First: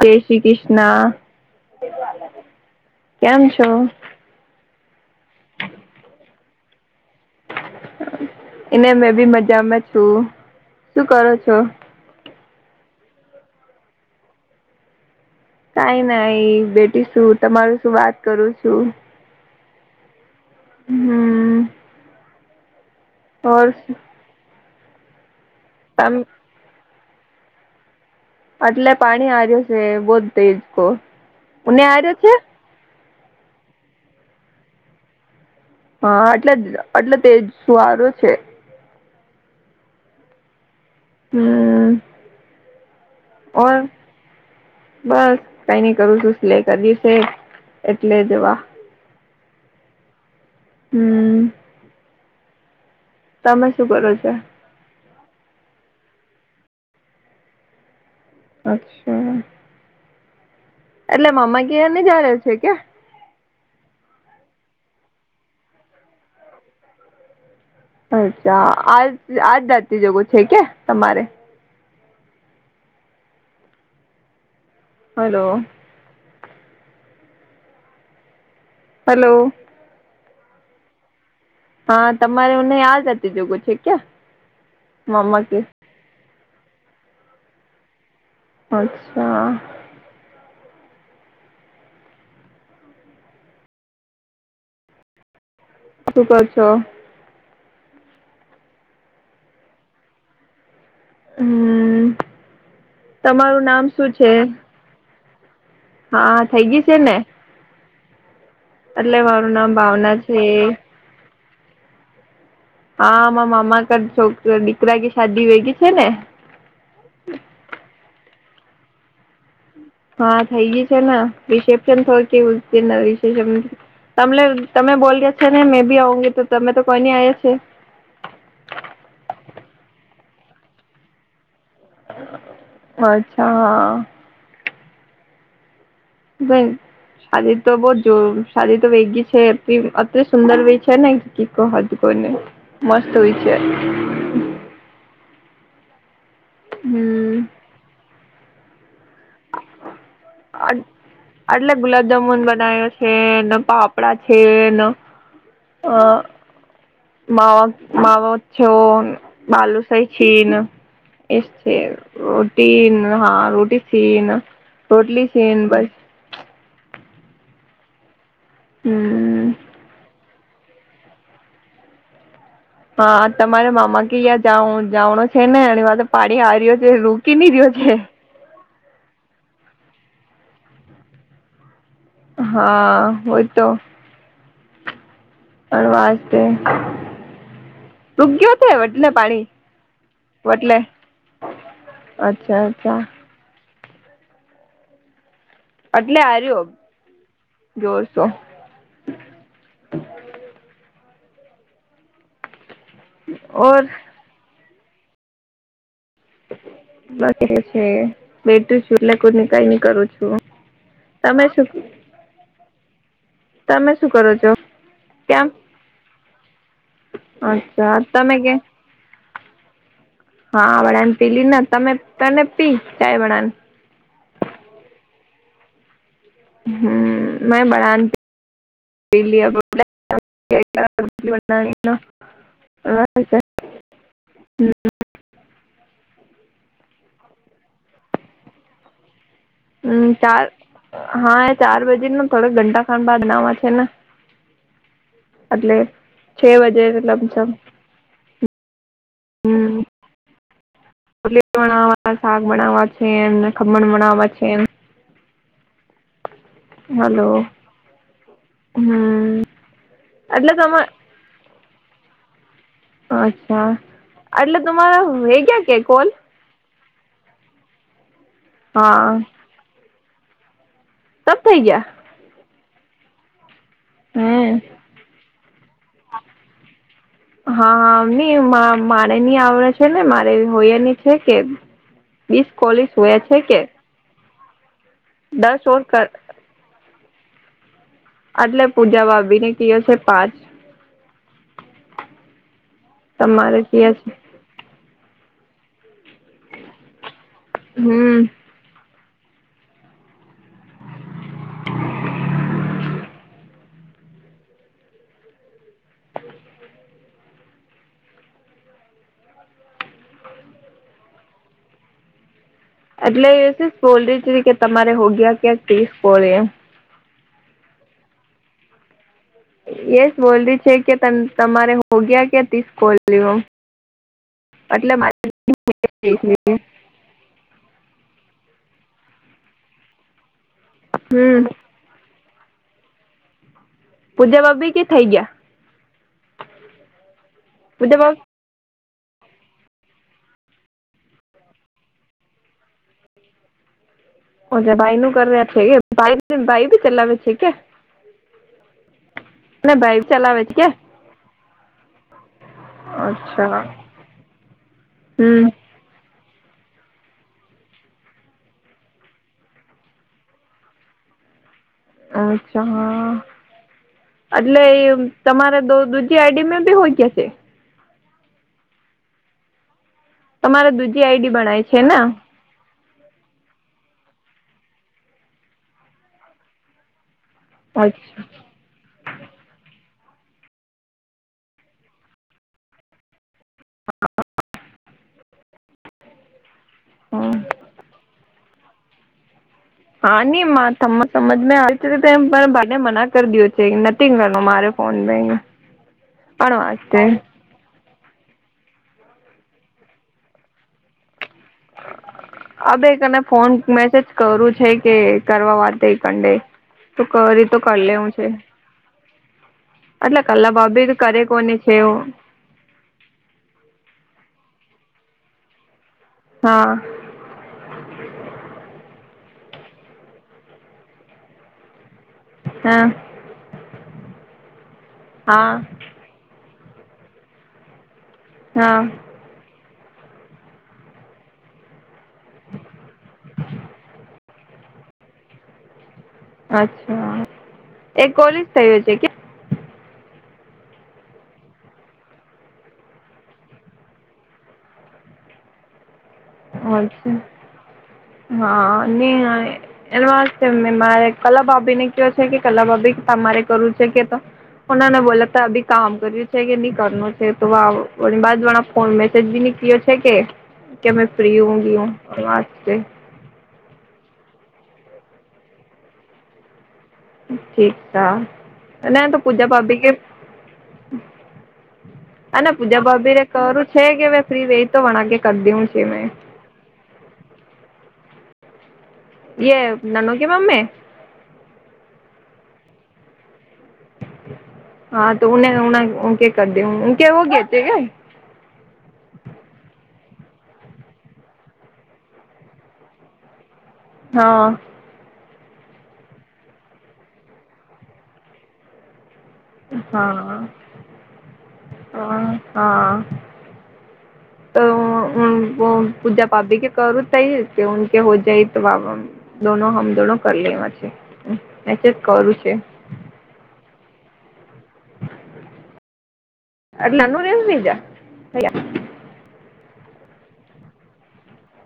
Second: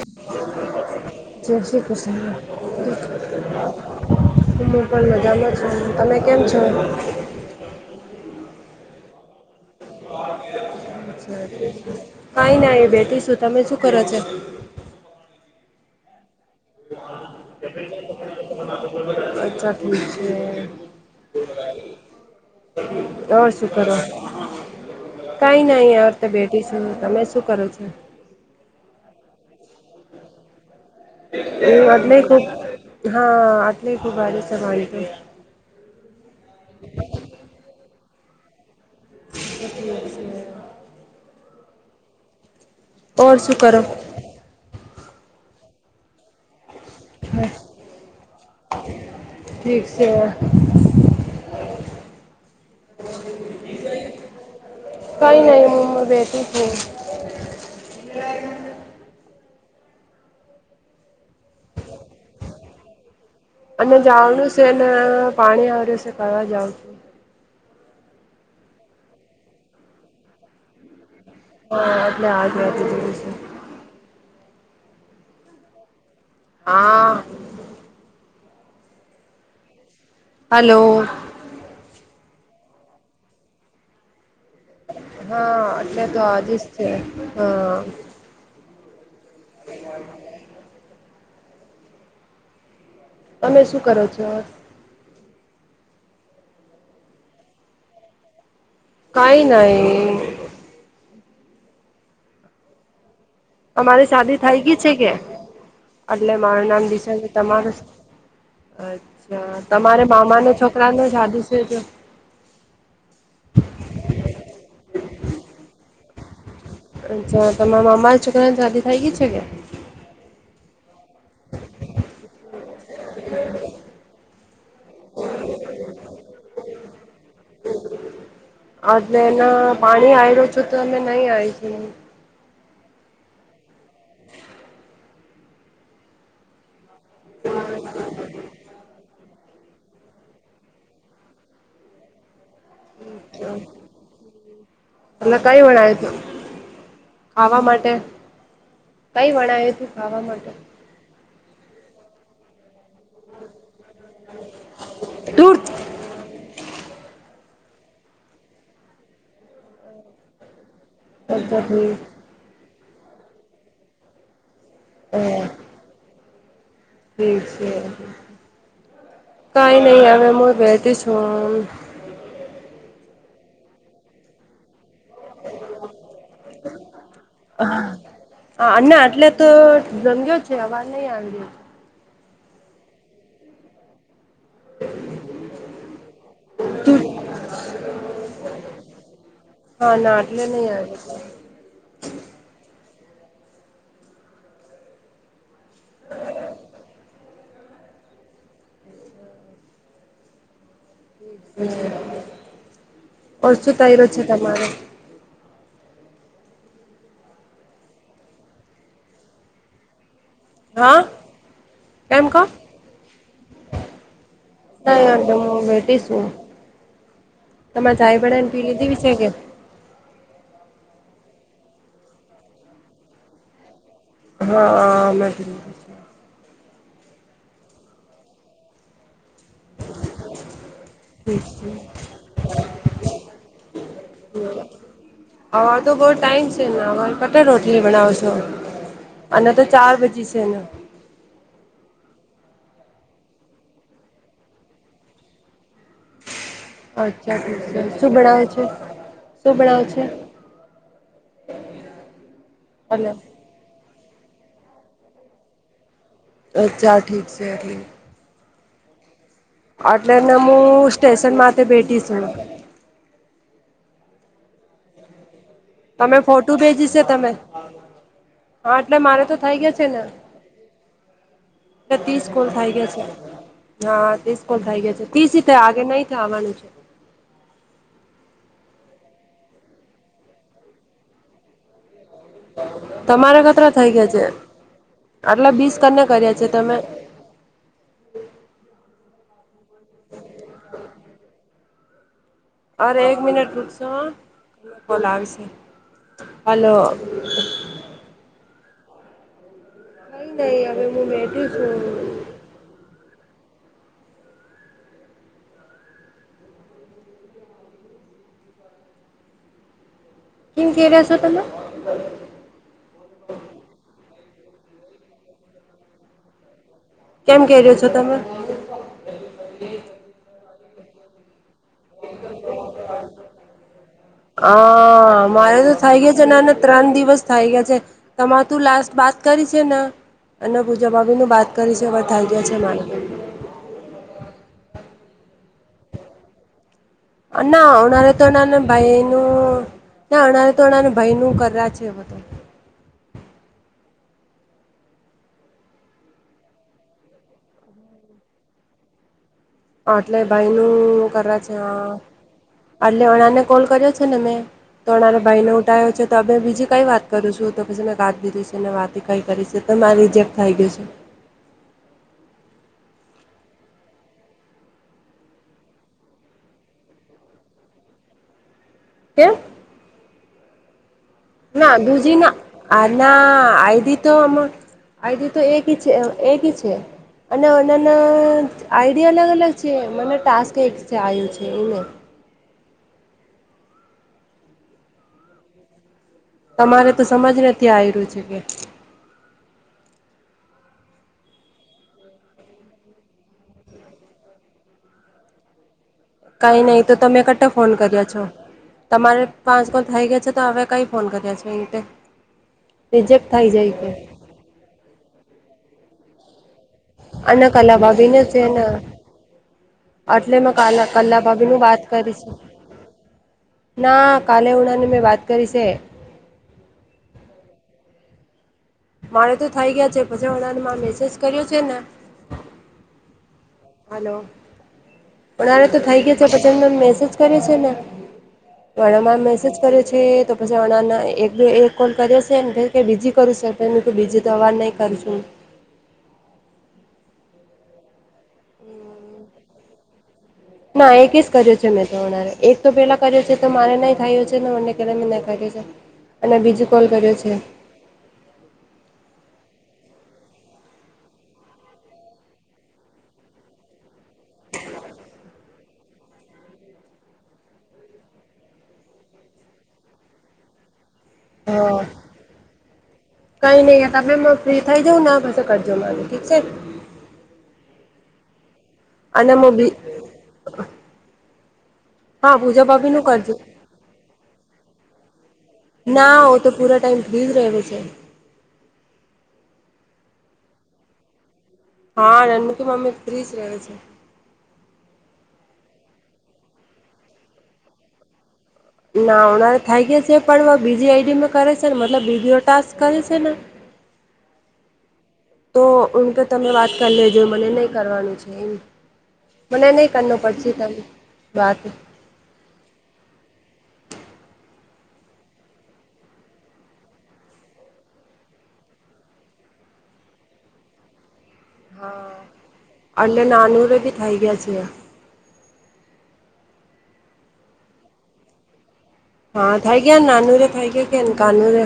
જય શ્રી કૃષ્ણા જય શ્રી કૃષ્ણ કેમ છો? હું હું પણ મજામાં છું તમે કેમ છો? એને મેં બી મજામાં છું શું કરો છો? કાઈ નઈ બેઠી શું તમે શું કરો છો? કઈ નાઈ બેટી શું તમારું શું વાત કરું છું અચ્છા ઠીક છે. હમ ઓર શું કરો કઈ નઈ તમ તો બેઠી છું તમે શું કરો છો? એટલે પાણી હર્યું છે બહ તેજકો હ આટલે ખૂબ હા આટલે ખૂબ વારીસ તમારી હા એટલે એટલે તેજ સવારું છે. [unintelligible] હમ તો ઓર શું ઓન કરો બસ કઈ નહી કરું છું લે કર દશ તે જ બસ એટલે જવા ઠીક છે. હમ તમે શું કરો છો? કઈ નહી હું બેઠી છું. અચ્છા એટલે મામા ની ઘરે ની જારે છે કે અને જાવનું છે ને પાણી આવ્યું છે કરવા જાઉં છું. અચ્છા આજ આજ જાતીજગો છેકે તમારે હા એટલે [unintelligible] છે. હલો હા હલો હલો હા તમારે મને યા જતી જગું છે ક્યા હા, એટલે તો આજીસ છે હા. અચ્છા. તમે શું કરો છો? શું કો છો? કાંઈ નઈ. હમ્મ. તમારે શાદી થઈ ગઈ છે કે? અટલે હા મારું થઈ ગઈ નામ છે દિશા ને તમારું શ. એટલે અચ્છા. મારું નામ તમારે ભાવના છે મામાને છોકરાને શાદી છે કે? હા માર મામા કર છોકરા દીકરા કે શાદી વેગી છે ને. અચ્છા, તમાર મામા છોકરાન શાદી થઇ ગઈ છે કે? હા થઈ ગઈ છે ને. રિસેપ્શન થો કે ઉસ દિન રિસેપ્શન તમલે તમે બોલ્યો છે ને મેં ભી આઉંગી તો તમે તો કોઈ ની આયા છે. અટલે એના પાણી આઈ રયું છે તો અમે નઈ આઈ છે. અચ્છા હા. ભઈ શાદી તો બોઉ જોર, શાદી તો વેગી છે પિમ અતિસુંદર વી છે ને કી કો હદ કોને! મસ્ત હોય છે તલા કઈ વણાય તે? હમ ખાવા માટે. કઈ વણાઈ તી ખાવા માટે? આટ આટલા ગુલાબજામુન બનાયો છ છે ન, પાપડા છે ન, અ - દૂર માવા માવો છો ન, બાલુસાહી છીન, એ સ છે. રોટીન હા રોટી થી ન. રોટલી થી ન બસ ઈ છે ન. હું. કંઈ નઈ હવે મુય બેઠી છું ન. અ તમારે મામા કી યાં જાઉં જાવનો છે ને એની વાતો પાડી હારિઓ છે, રુકી ની રહ્યો છે. અ ના એટલે તો જંગ્યો છે, અવાજ નઈ આવી રહ્યો છે. હા હોય તો પર વાસ્તે તુગ્યો તે વટલે પાણી હા ના એટલે નહી વટલે. આવ્યો અચ્છા અચ્છા. અટલે આર્યો જોરશો ઓછું ઓર થઈ ર્યું છે તમારે. બસ એ છે. બેઠી છું એટલે કોની કઈ ની કરું છું. હાન, તમે શું કેમ કો? તમે શું કરો છો કંઈ આગે કેમ મું બેઠી સુ. તમે અચ્છા ચાઈ બનાઈન કે પી લીધીવી છે કે? હા, વડાન પી લી ના તમે તને પી ચાઈ વડાન. હા. [inaudible] હમ્મ. મે બડાન પી લિયા કર અચ છે [inaudible] [inaudible] હું. હતો બહું ટાઈમ છે, ને હવે કટર રોટલી બનાવ છો અને તો હું બજી છે ચાર ને હા એ ચાર બજે થોડક ઘંટા ખાંડ બાદ નામાં છે, ને એટલે છે બજે અચ્છા લમસમ શું ભણવે છે, શું ભણાવે છે. લીણાવાટણ શાક બનાવવા છે, હલો એમને ખમણ બણાવવા છે, એમ અચ્છા ઠીક છે હું અટલે નેમું સ્ટેશન માથે બેઠી છું અચ્છા એટલે તમારા વે ગયા કંક તમે ફોટું ભેજી છે તમે હા એટલે મારે તો થઈ ગયા છે ને તબ થઈ ગયા ત્રીસલ થાય ગયા છે હા ત્રીસ હમ કોલ થઈ ગયા છે ત્રીસ રીતે આગે નહી થ આવવાનું છે. [unintelligible] હા હા મારે નની આવડે છે ને મારે હોયયાની છે કે વીસ કોલીસ હોય છે તમારા કે કતરા થઈ ગયા છે આટલે દસ બીસ ઓર કરને કર્યા છે તમે આટલે પૂજા ભાભીને કયો છે પાંચ અરે એક મિનિટ તમારે પૂછશો કયા હ છે કોલ આવશે હલો હમ કઈ નહી હવે હું બેઠી છું. કેમ કેવા છો તમે એટલે બોલ્રી કે તમારે હો ગયા ક્યાંક ત્રીસ કોળ એમ કેમ કે્યો છો તમે યસ બોલ છે કે તમારે હો ગયા કે [unintelligible] કોલ હ એટલે મારે તો થઇ ગય છે નેના ત્રણ દિવસ થઈ ગયા છે તમારે તું લાસ્ટ બાત કરી છે ને અને પૂજાભાભી ન હમ બાત કરી છે. [unintelligible] થાય ગયા છે મારે પૂજાભાભી કે થઈ ગયા ના પૂજા અમારે ભાભી તો ના ભાઈનું ના અણારે તો અણા ભાઈનું કર્યા છે એ બધું ભાઈ નું કર્યુઁ એટલે એમ ભાઈ બી ચલાવે ઠીક [inaudible] અટલે ચલાવે છે કે ભાઈનું કદાચ છ એટલે અણાને અચ્છા કોલ કર્યો છે ને મેં તો અણા હમ ભાઈને છે તો અમે બીજી કઈ વાત કરું છું તો પછી મેં કાઢ લીધું છે ને વાત કઈ કરી છે તો મા રિજેક્ટ થઈ ગયું છે. અચ્છા હા એટલે એ તમારે દૂસરી આઈડી મે બી હોય ગયા છે. ક્યા તમારે દૂજી આઈડી બનાય ના છે ને દૂજી ના આ ના આઈડી તો આઈડી તો એક છે એકી છે. અને અચ્છા એનાના આઈડિયા અલગ અલગ છે મને ટાસ્ક એક છે આવ્યું છે એને [unintelligible] તમારે તો હમ સમજ નથી આવી્યું છે કે [unintelligible] હમ કઈ નહી તો તમે કટ ફોન કર્યા છો તમારે પાંચ કોલ થઈ ગયા છે તો હવે કંઈ ફોન કર્યા છો? ઈટે અબે કને રિજેક્ટ થાય ફોન જાય ઈકે. મેસેજ કરું છે કે કરવા વાતઈ કંડે. તો કરી અનેના તો કર કલા લેવું ભાવીને છે ના. એટલે કલા મેં ભાભી તો કલા-કલલા કરે ભાભી કોની નું છે વાત એવું કરીશું. ના કાલે ઉડાની મેં વાત કરી છે. હા. મારે તો થઈ ગયા છે પછી વળને મા મેસેજ કર્યો છે ના હા. હલો પણ હા અરે તો થઇ ગયા છે પછી એમને મેસેજ કર્યો છે ને હા મારા માં મેસેજ કર્યો છે તો પછી હણાને એક બે એક કોલ કર્યો છે નેે બીજી કરું છે પે હું તો બીજી તો અવાર નહીં કરું છું. અચ્છા એ કોલેજ થયો છે કે ના એક જ કર્યો છે મેં તોરે એક તો પેલા કર્યો છે તો મારે નહી થાયું છે ને મનેલા મેં નહીં કર્યું છે. છે. અને બીજું કોલ અચ્છા કર્યો હા ને આ એ એ વાલ છે મેં મારે કલા ભાભી ને કયો છે કે કલા ભાભી તમારે કરવું છે કે તો પોનાને બોલાતા અભી કામ કર્યું છે કે નહી કરનું છે તો ઓલું બાજુ વાળા ફોન મેસેજ બી નીકળ્યો છે કે કે મેં ફ્રી હો હા ગીયુ વાત છે. કઈ નઈ તમે મ ફ્રી થઇ જઉં ને આ પછી કરજો મને ઠીક છે? ઠીક હા અને ના તો પૂજા હું બી ભાભી કે હા અને પૂજા નું ભાભી રે કરજો કરું છે કે મે ફ્રી રે તો વણાકે કર દેવું ના ઓ તો પૂરા ટાઈમ ફ્રીજ રહવે છે. એ નનુ કે મમ્મે? હા નનનું કી મમ્મી ફ્રી જ રહવે છે. હા તો ઉને ઉને ઉ કે કર દે ઉ કે હો ગયે થે ગે. ના ઉનારે થાય ગઈ છે પણ બીજી આઈડી માં કરે છે ને મતલબ વિડિઓ ટાસ્ક કરે છે ને. હા. તો ઉન કે તમે વાત કરી લેજો મને નહી કરવાનું છે એમ. મને નહી કરનું પરચી તમને વાત. હ હા તો હમ્મ વો પૂજા ભાભી કે કરું તૈ કે કે હો જાય તો વાવ હમ્મ. દોનો હમ દોનો કર લેવા છે. મેસેજ હા કરું છે અલે નાનુર ભી થઈ ગયા છે. અરે નાનું ને થઈ ગયા થઈ ગયા. હા, થાય ગયા નાનું રે થાઈ ગયા કેન કાનુ રે.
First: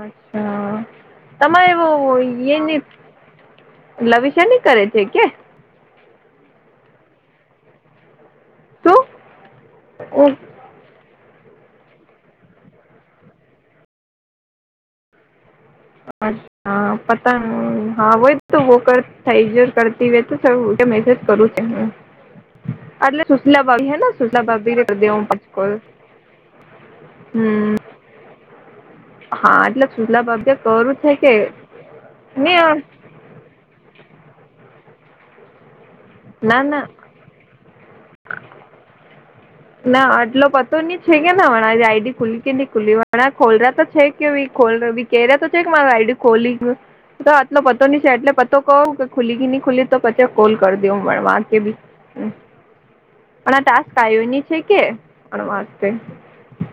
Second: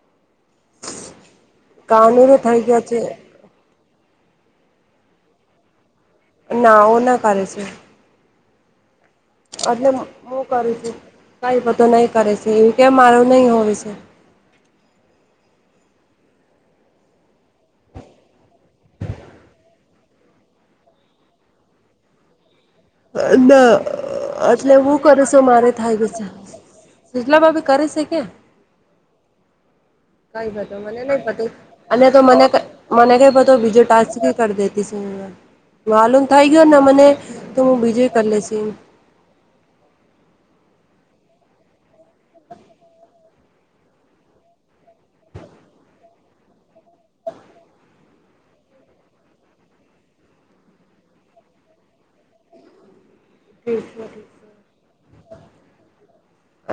અચ્છા તમારે એવું કાનુરે યે થઈ ની ગયા છે. લવીશા ની કરે છે કે? ના ઓ ના કરે છે. શું? એટલે ઓ હું કરું છું કાંઈ બધું નહીં કરે છે એવું કેમ મારું નહીં હોવે છે. હ હા. હા પતા હા હોય તો વો થઈ ગયો કરતી હોય તો કે મેસેજ કરું છે હું. [inaudible] એટલે સુશલા ના. ભાભી હે ને સુશલા એટલે ભાભી ને હું કરી દે કરું સું, પાંચ મારે કોલ થઈ ગયું સે. [unintelligible] ભાભી હમ કરે સે કે? હા. એટલે સુલાભાભી [unintelligible] તો મને નહીં [unintelligible] એને તો મને કે ના મને કે પતો બીજે ટાસ્ક બી કર દેતી સે. માલુમ થઈ ગયોને ના મને, તો હું બીજુંઈ કર લેશી. [inaudible] ના આટલો પતો ની છે ના હમણાં જ આઈડી ખુલી કે નહીં ખુલી [unintelligible] કેરા તો છે કે મારું આઈડી ખોલી ગયું. તો આટલો પતો ની છે એટલે પતો કહોન કે ખુલી કી ની ખુલી, તો પછે કોલ કર [unintelligible] પણ આ ટાસ્ક આયુ ની છે કે [unintelligible]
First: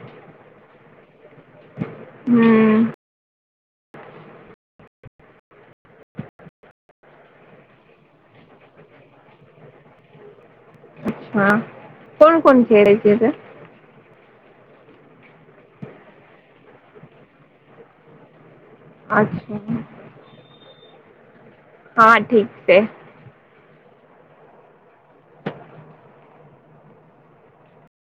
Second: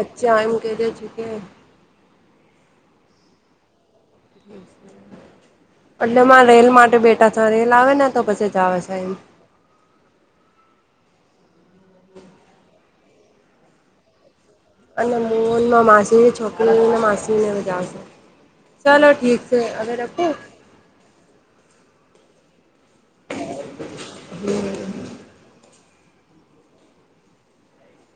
અચ્છા. એમ [unintelligible] હમ્મ. [inaudible] એટલે મા રેલ માટે બેઠા છે, રેલ આવે ને તો પછી જાવે છે એમ. હા. કોણ-કોણ [unintelligible] અને મોહનમાં માસીની છોકરી ને માસીને બધા આવશે. ચાલો ઠીક છે. અચ્છા હવે રખું? હા ઠીક છે. હમ્મ.